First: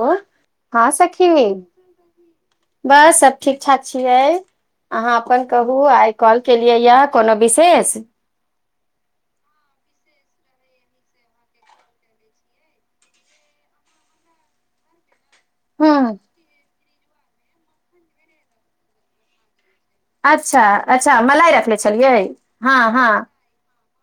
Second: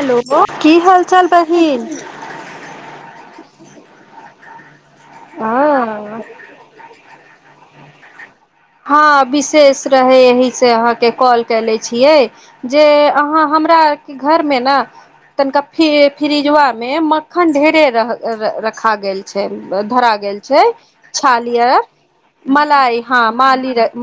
hello की हँं हाल चाल सखी बहिन बस सब ठीक ठाक छियै अहाँ अपन कहू आइ कॉल केलियै या कोनो विशेष हँ विशेष रहै एहिसँ अहाँके कॉल केले छियै जे अहाँ हमरा आरके घरमे ने तनिका फि हूँ फ्रिजवा मे मक्खन ढेरे रखा गेल छै धरा गेल अच्छा छै अच्छा मलाइ रखले छालियार छलियै मलाई हँ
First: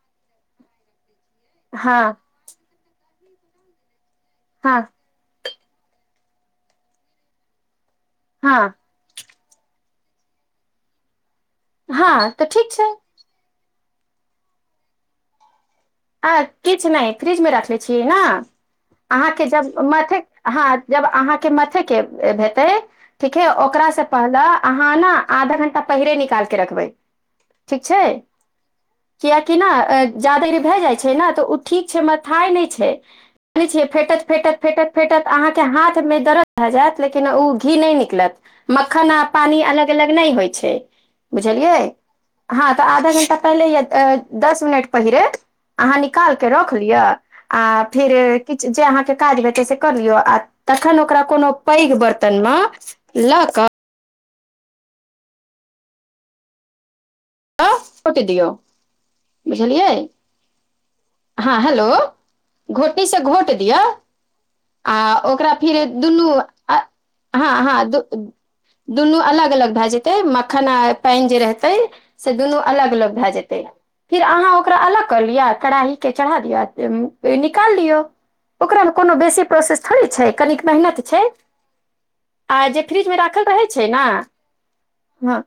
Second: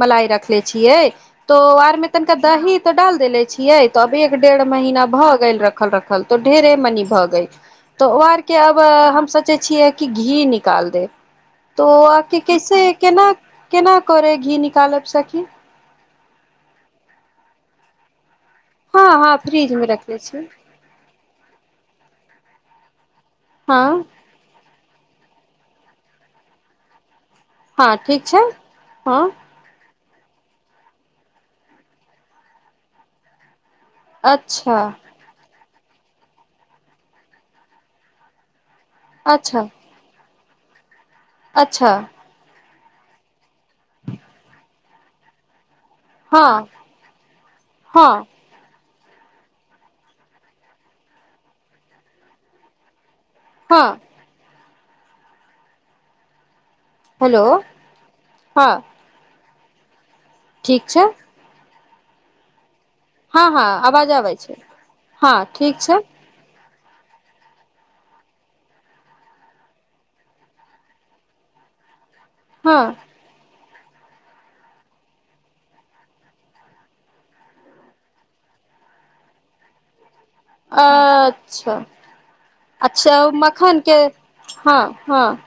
मलाइ रखले छियै तो आर मे हँ तनिका दही तो डाल देले छियै तब एक डेढ़ हँ महीना भऽ गेल रखल रखल तऽ ढेरे मनी भऽ गेल तऽ ओ आरके हँ अब हम सोचै छियै कि घी निकाल देब तो हँ आके तऽ ठीक कैसे छै केना केना करे घी निकालब सखी आ किछु नहि फ्रिजमे राखनेे छियै ने हँ हँ अहाँके फ्रिज जब मे मथे रखले छी हँ जब अहाँके मथे के हेतै ठीक है ओकरा से हँ पहिले अहाँ ने आधा घंटा पहिरे निकाल के रखबै ठीक छै हँ किया किना जादर भए जाइ छै ने तऽ ओ ठीक छै मथाइ नहि छै फेटत फेटत अच्छा फेटत फेटत अहाँ के हाथ मे दर्द भऽ जायत लेकिन ओ घी नहि निकलत मक्खन आ पानी अच्छा अलग अलग नहि होयत छै बुझलियै अच्छा सँ तऽ आधा घंटा पहिले या दस मिनट पहिरे अहाँ निकाल के हँ रख लिय आ फिर हँ किछ जे काज भेटै से कर लियौ आ तखन ओकरा कोनो पैघ बर्तन मे लऽ कऽ हँ हेलो घोट दियौ हँ बुझलियै ठीक सँ घोंटीसँ घोंट हँ दियौ आवाज आबै छै आ हँ ओकरा फिर ठीक छै दुनू आ हँ हँ दु दु दुनू अलग अलग भए जेतै मखन आ पानि जे रहतै से दुनू हँ अलग अलग भए जेतै फेर अहाँ ओकरा अलग कऽ लिअ कड़ाहीके चढ़ा दिअ निकाल दियौ ओकरामे कोनो बेसी प्रोसेस थोड़ी छै कनिक मेहनत छै अच्छा आ जे फ्रिज मे अच्छा राखल रहै मक्खन छै के ने हँ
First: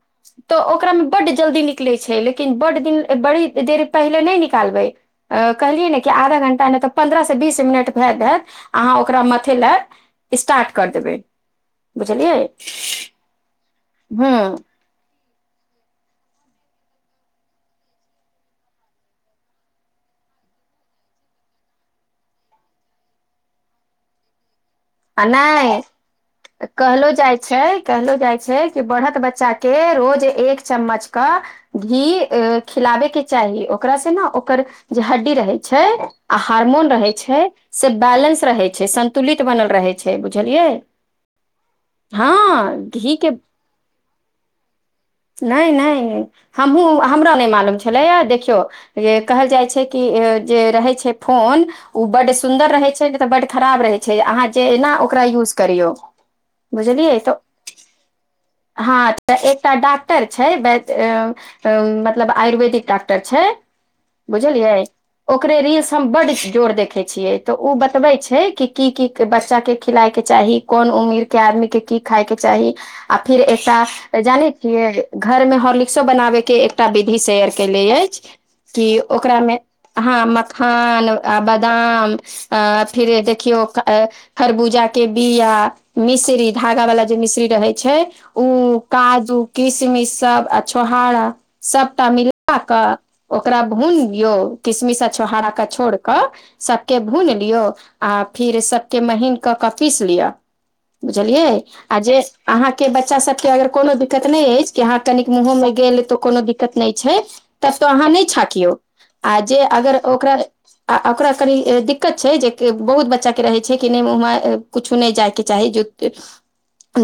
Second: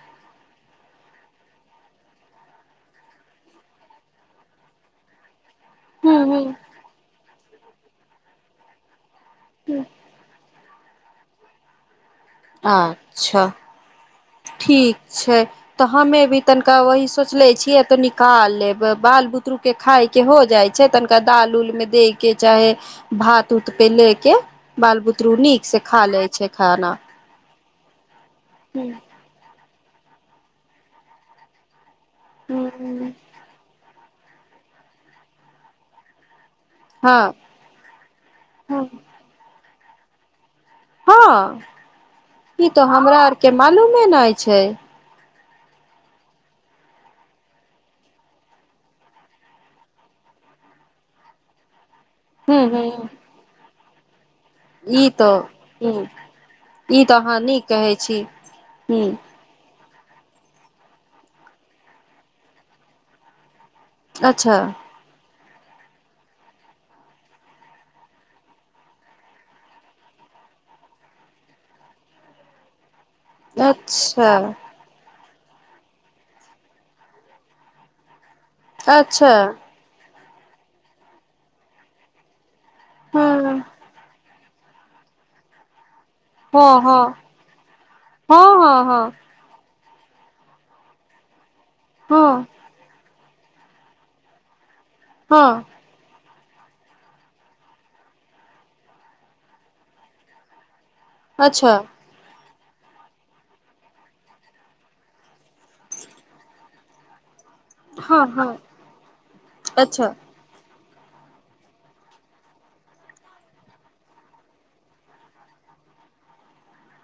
तऽ ओकरामे बड्ड जल्दी निकलै छै लेकिन बड्ड दिन बड़ी देर पहिले नहि निकालबै कहलिएने कि ह आधा ह घंटा नहि तऽ पन्द्रह सँ बीस मिनट में भे जेत भे जेत अहाँ ओ ओकरा मथै लअ स्टार्ट कअ देवै अच्छा हँ ठीक छै तऽ हमे भी तनिका वही सोचले छियै त निकाल लेबै बाल बुतरु के खाय के हो जाइ छै तनिका दाल उल मे दे के चाहे भात उत पे ले के बाल आ बुतरु नीक नहि से खा लै छै खाना कहलो जाइ छै कहलो जाइ छै कि बढ़त बच्चा के रोज एक चम्मच कऽ घी ए खिलाबे के चाही ओकरा से न ओकर जे हड्डी रहे छै आ हार्मोन रहै हँ छै से बैलेंस रहै छै संन्तुलित बनल रहै छै बुझलिये हँ ई तऽ घी हमरा के आरके मालूमे नहि छै नहि नहि हमहुँ हमरा नहि मालूम छलैए देखियौ कहल जाइ छै कि जे रहै छै फोन ओ बड्ड हूँ सुन्दर हूँ रहै छै नै तऽ बड्ड खराव रहै छै अहाँक जाहिना ई ओकरा तऽ यूज करियौ हूँ ई बुझलियए तऽ अहाँ नीक कहै छी हँ हूँ तऽ एकटा डा डॉक्टर छै वैद्द अ अ मतलब आयुर्वेदिक डॉक्टर छै अच्छा बुझलियै ओकरे रील्स हम बड्ड देर देखै चियै तऽ ओ बतबै छै कि की की के बच्चा के खिलाय के चाही कोन उमीर के आदमी के की खायके चाही आ फिर ऐसा अच्छा जानै छियै घर मे हॉर्लिक्सो बनाबे के एकटा विधि शेयर केयलै अछि कि अच्छा ओकरामे हँ मखान आ बादाम आ फिर हँ देखियौ खरबूजा के बिया मिशरी हँ धागा हँ वाला जे मिशरी रहे छै उ हँ हँ हँ हँ काजू किस मिस सब आ छोहारा सबटा हँ मिला कअ ओकरा भूनियौ किसमिश आ छोहारा हँ के छोड़ क सबके भून लियो आ फिर सब के महीन कऽ कऽ पीस लिअ बुझलियै अच्छा आ जे अहाँके बच्चा सभके अगर कोनो दिक्कत नहि अछि कि अहाँ कनिक मुँहोमे गेल तऽ कोनो दिक्कत नहि छै तब त अहाँ हँ नहि हँ छाकियौ आ जे अगर अच्छा ओकरा आ ओकरा कनि दिक्कत छै जे कि बहुत बच्चा के रहै छै नहि कछु नहि जायके चाही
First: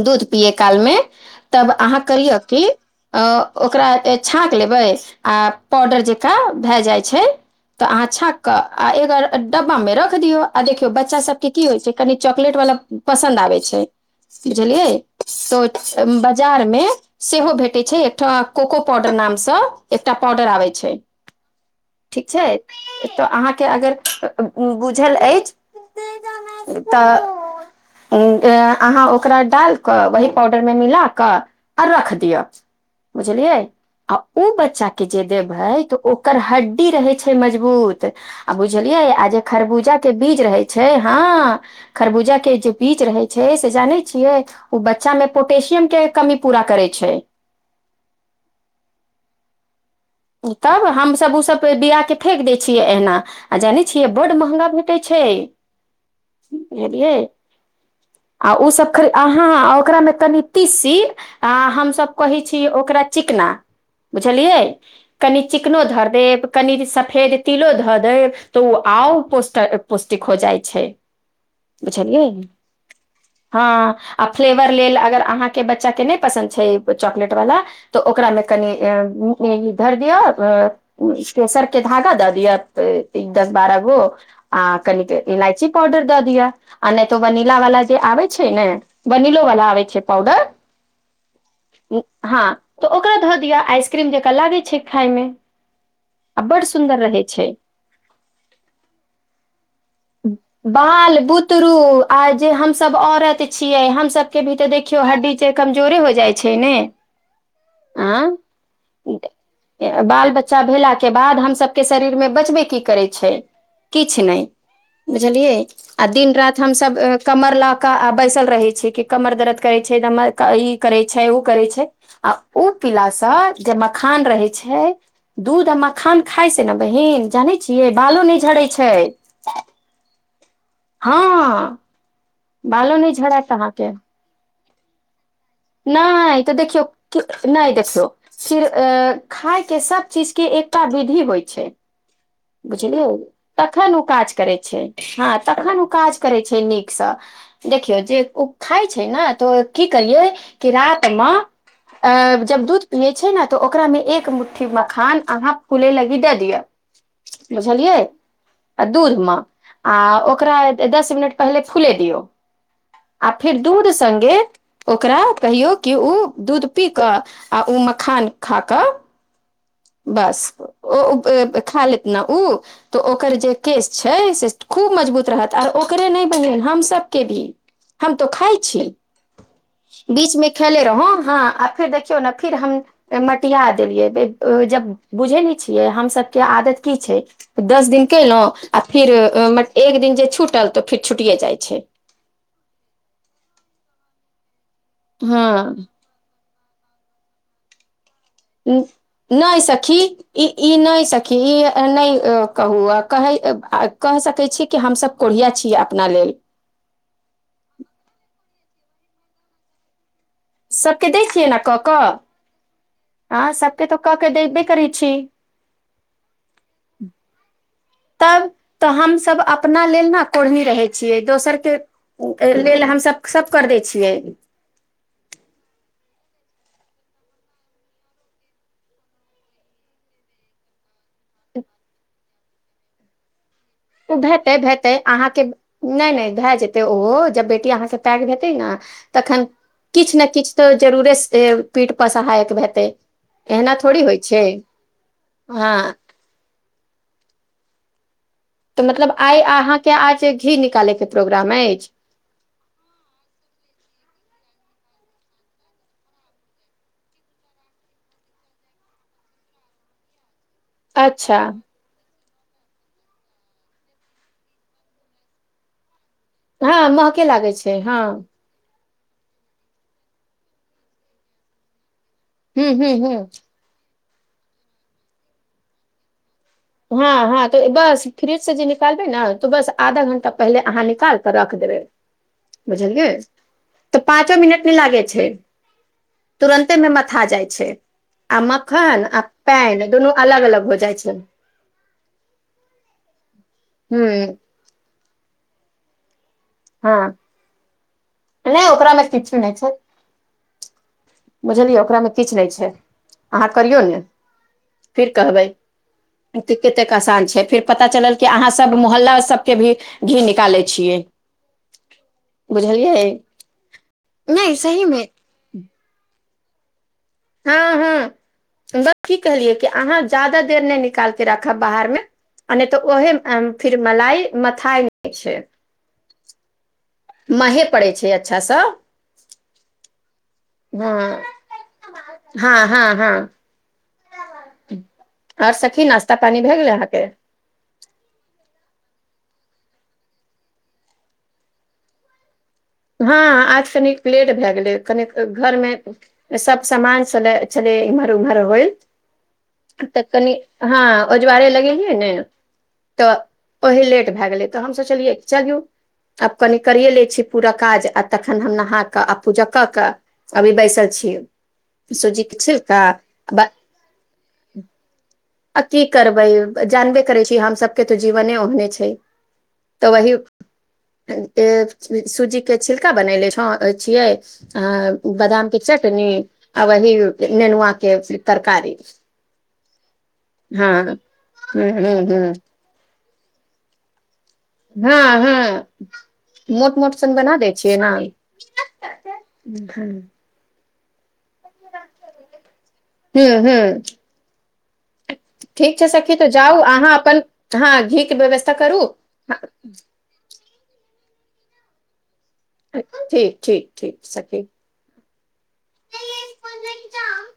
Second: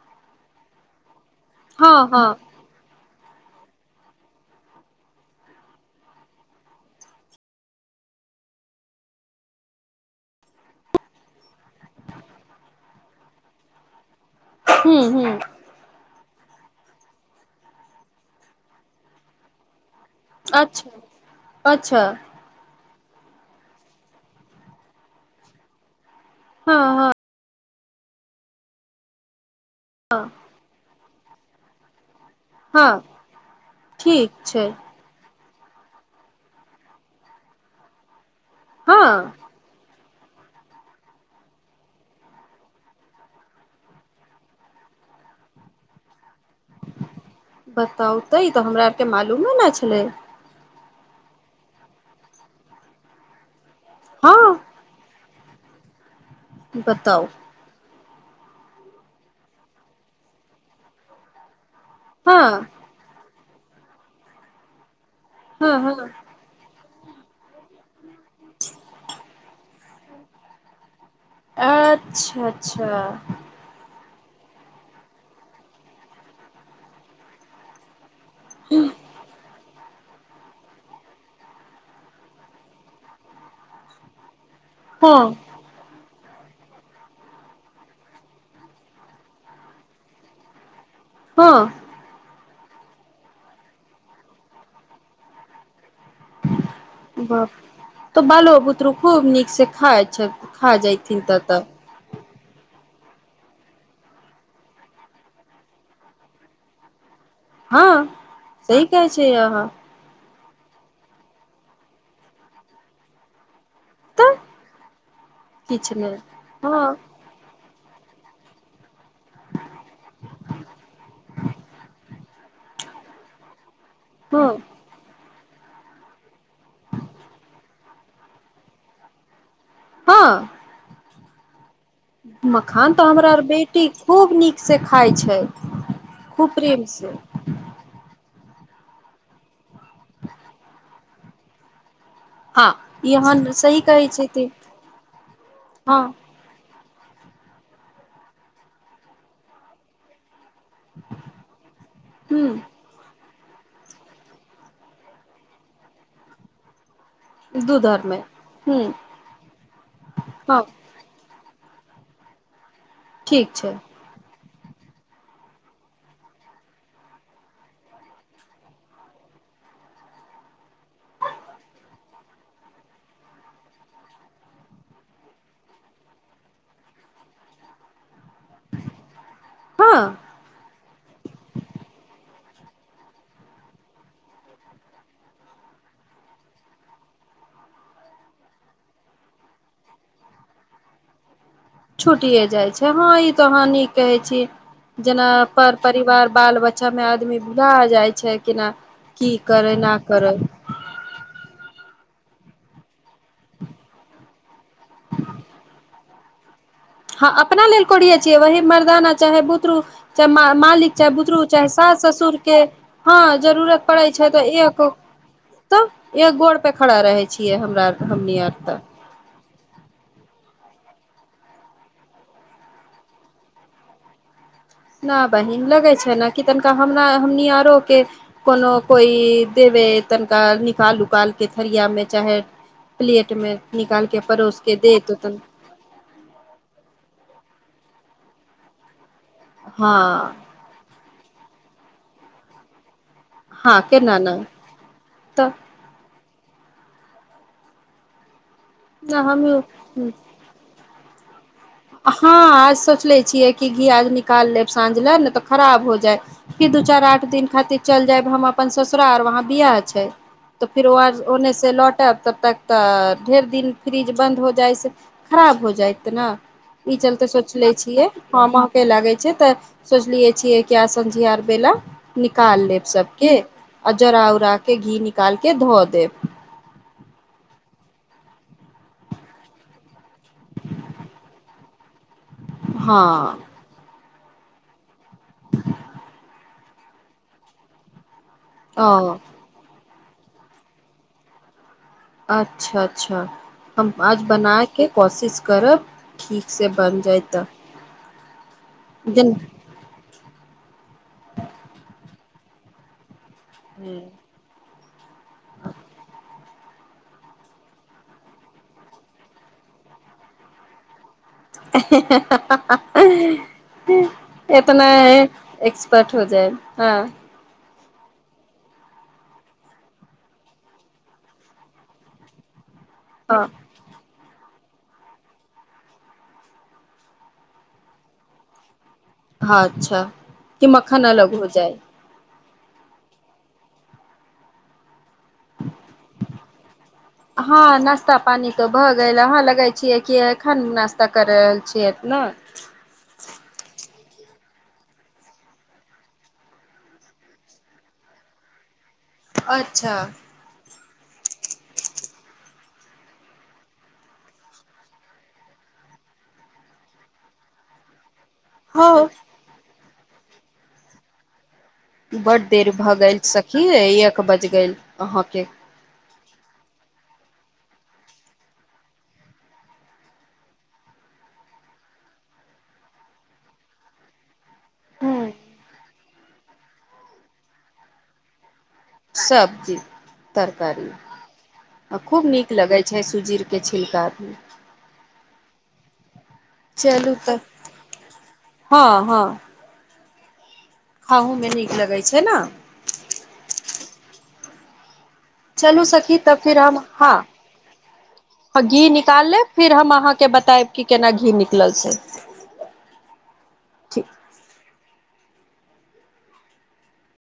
दूध पियए काल मे तब हँ अहाँ हँ करियौ की अ ओकरा छाँक लेबै आ पाउडर जकाँ भए जाइ छै तऽ अहाँ छांक कऽ आ अगर डब्बा मे रख दियौ आ देखियौ बच्चा सब कि कि होयछै कनी चाकलेट वाला पसंद आबै छै हूँ हूँ बुझलिय जार मे सेहो भेटै छै एकटा कोको पाउडर नामसँ एकटा पाडर आबै अच्छा छै अच्छा ठीक छै तऽ अहाँके अगर बुझल अछि हँ हँ तऽ अहाँ ओकरा डाल कहवै पाउडर मे मिला रख दिअ हँ बुझलिए आ ठीक उ छै बच्चा के जे त ओकर हड्डी रहै छै मजबूत आ बुझलियै हँ आ जे खरबूजा जे बीज रहै छै हँ खरबूजा के जे बीज रहै छै से जाने छियै ओ बच्चा में पोटशियम के कमी पूरा करै छै बताउ तऽ इ तऽ हमरा अते मालूमे न छलै तब हमसभ ओसभ बिया कऽ फेेक दै छियै एना आ जानै छियै बड हँ महंगा भेटे छै बुझलियै बताउ आ उ सब खर आहां ओकरामे तनि तिसी आ हम सब कहे हँ छी ओकरा चिकना बुझलिए कनि हँ चिकनो धर हँ देब कनि फेर तिलो धऽ दे तऽ आउ और पौष्टिक हो जाइ छै बुझलियए अच्छा अच्छा आ आ फ्लेवर लेल अगर अहाँके बच्चा के नहि पसन्द छै चॉकलेट वला तऽ ओकरा मे कनि धर दियअ केसर के धागा दऽ दिअ दस बारह गो आ कनिक हँ इलायची पउडर द दिअ नहि तऽ वनीला वलाा जे आबै छै न वनीलो वाला आबै छै पाउडर हँ हां ओकरा ध दिया आसक्रीम जका लागै खाायमे आ बड़ सुन्दर रहै छै बाप तऽ बालो बुतरो खूब नीक से खाय जाइथिन तऽ आय जे हम सब औरत छियै हमसभके भी तऽ देखियौ हड्डी जे कमजोरे हो जाइ छै न हां सही कहै छीए आहां बाल बच्चा भेलाके बाद हम सभके शरीर मे बचबे की करै छै किछ तऽ नहि बुझलियै किछु आ नहि दिन रात हम हँ सब कमरला का बैसल रहै छै कि कमर दर्द करै छै ई करै छै ओ करै छै आ उ पीलाासँ जे मखान हँ रहै छै दूध आ मखान खाइ से न बहिन जानै छियै बालो नहि झड़ै छै हँ हँ मखान बालो तऽ नहि हमरा अर झड़त बेटी खूब नीक से खााय छै नैय खूब तऽ देखियो प्रेम से नैय देखियो कीर अ खाय के सब चीज के एकता विधि होइ छै हँ बुझलु ई अहाँ सही तखन उ कहै काज छथिन करै छै हँ तखन ओ हँ काज करै छै नीक स देखियौ जे उ खाय छैय न तऽ की करिय कि रात मऽ जब ह दूध पियै छै न तऽ ओकरामे एक मुठ्ठी मखान अहाँ फुलै लागी द दिअ दूध बुझलियै आरमे ह आ दूध मे आ ओकरा हँ दस मिनट पहिले फुले दिऔ आ ठीक फेर छै दूध सङ्गे ओकरा कहियौ कि उ दूध पी कऽ आ उ मखान खा कऽ बस ओ खा लेत न उ तऽ ओकर जे केस छै से खूब मजबूत रहत आ ओकरे नहि बहिन हमसभके भी हम तऽ खाय छि हँ बीच मे खेले रहौं हँ आ फेर देखियौ न फिर हम मटिया देलियै जब बुझै नहि छियै हमसभके आदत की छै दस दिन केलहुँं आ फिर म एक दिन जे छूटल तऽ फिर छुटिए जाइ छै छुटिए जाइ छै हां ई हां नीक कहै छी जेना हँ पर परिवार बाल बच्चा में आदमी भुला जाय नैय सखी करे ई ई नैय सखी ई नैय कहू कह कहि सकै छी कि हमसभ कोढ़िया छियै अपना लेल स ने चाहे बुतरू चाहे मा मालिक सबके चाहे दै बुतरू छियै ने चाहे कऽ सास कऽ ससुर के हँ जरूरत सबके पड़े कऽ छै के तऽ देबे एक करै छी तब एक गोड़ पे खड़ा रहे छियै हमरा आर तब तऽ हमसभ अपना लेल ने कोढ़नी रहै छियै दोसर के लेल हमसब सब कर दै छियै न बहिन लगै छै ने कि तनिका हम हमनी आरो के कोनो कोई देव तनिका निकाल उकाल के थरिया में चाहे प्लेट में ओ भेतै भेतै अहाँके नहि नहि भए जेतै ओहो जब बेटी अहाँ टैग भेतेय न तहन हँ किछ ने किछ त जरुरे से पीठ पर सहायक भेतै एना हँ थोड़ी केना होइ ने छै तऽ हँ तऽ मतलब आइ हमहूँ अहाँके आज घी निकाले के हँ आज सोचले छियै कि घी आज निकाल लेब साँझ ले ने तऽ खराब हो जाय फिर दू चार आठ दिन खातिर चल जायब हम अपन ससुरार वहाँ बि ये छै तऽ फिर अच्छा ओने से लौटब तऽ तक तऽ ढेर दिन फ्रिज बन्द हो जाय से खराब हो जेत ने हँ ई महके चलते लागै सोचले छै हँ छियै लागै छै तऽ सोचलियै छियै कि आज़ संझीयार बेला निकाल हूँ लेब हूँ हूँ सबके आ जरा उरा के घी निकालके ध देब हँ हँ त बस फ्रिज से जे निकालबे ने तो बस आधा घंटा पहिले अहाँ निकाल क रख दे [unintelligible] हँ बुझलियै तऽ पाँचो मिनट नहि लागे छै तुरन्ते मे मथा जाइ छै आ मखन ओ आ पेन दुनू अलग अलग हो जाइ छै अच्छा अच्छा हम ह आज बना के कोशिश करब ठीक से बन हँ जाय त नहि ओकरा में किछु नहि छै बुझलियै ओकरा में किछु नहि छै अहाँ करियौ ने फिर कहबै तऽ कतेक आसान छै फेर पता चलल कि अहाँसभ मोहल्ला सभके भी घी निकालै छियै बुझलियै नहि एतना सहीमे एक्सपर्ट हो जायब हँ हँ हँ बत की कहलियै कि अहाँ ज्यादा देर नहि निकाल के राखब बाहर में आ नै तऽ ओहे हँ फिर मलाइ मथाइ छै महे पड़ै छै अच्छा सँ ह अच्छा कि मखन अलग हो जाए हँ हँ हँ आओर सखी नाश्ता पानी भए गेलै अहाँके हँ नास्ता पानी त भय गेल अहाँ लगै छियै कि एखन नास्ता कर रहल छियै न हँ आज कनिक लेट भए गेलै कनिक घर में सब सामान छलय इमहर उमहर होइल अच्छा तऽ कनि हँ ओजवारे लगेलीय ने तऽ ओही लेट भए गेलै तऽ हम सोचलियै चलू आब कनि करियए लै छी पूरा काज आ तखन हम नहा कऽ हँ आ पूजा कऽ के अभी बैसल छीय बड देर भऽ गेल सखी एक बज गेल अह अ की करब जानबे करै छी हम सभके तऽ जीवने ओहने छै तऽ वही सूजी के छिलका बनेले छ छियै अ हूँ बदाम के चटनी आ वही नेनुआ के तरकारी सब्जी हँ तरकारी ह ह आ खूब ह नीक लगै छै छै सुजीर के छिलका हँ हँ मोट मोट सन चलू बना तऽ दै छियै न हँ हू खाहूमे नीक लगै छै ने ह [unintelligible] ठीक चलू छै सखी तऽ फिर जाउ हम अहाँ अपन हँ हँ घी के व्यवस्था करू घी निकाल लेब फिर हम अहाँके बता [unintelligible] केना घी निकलल छै ठीक ठीक ठीक सखी [unintelligible]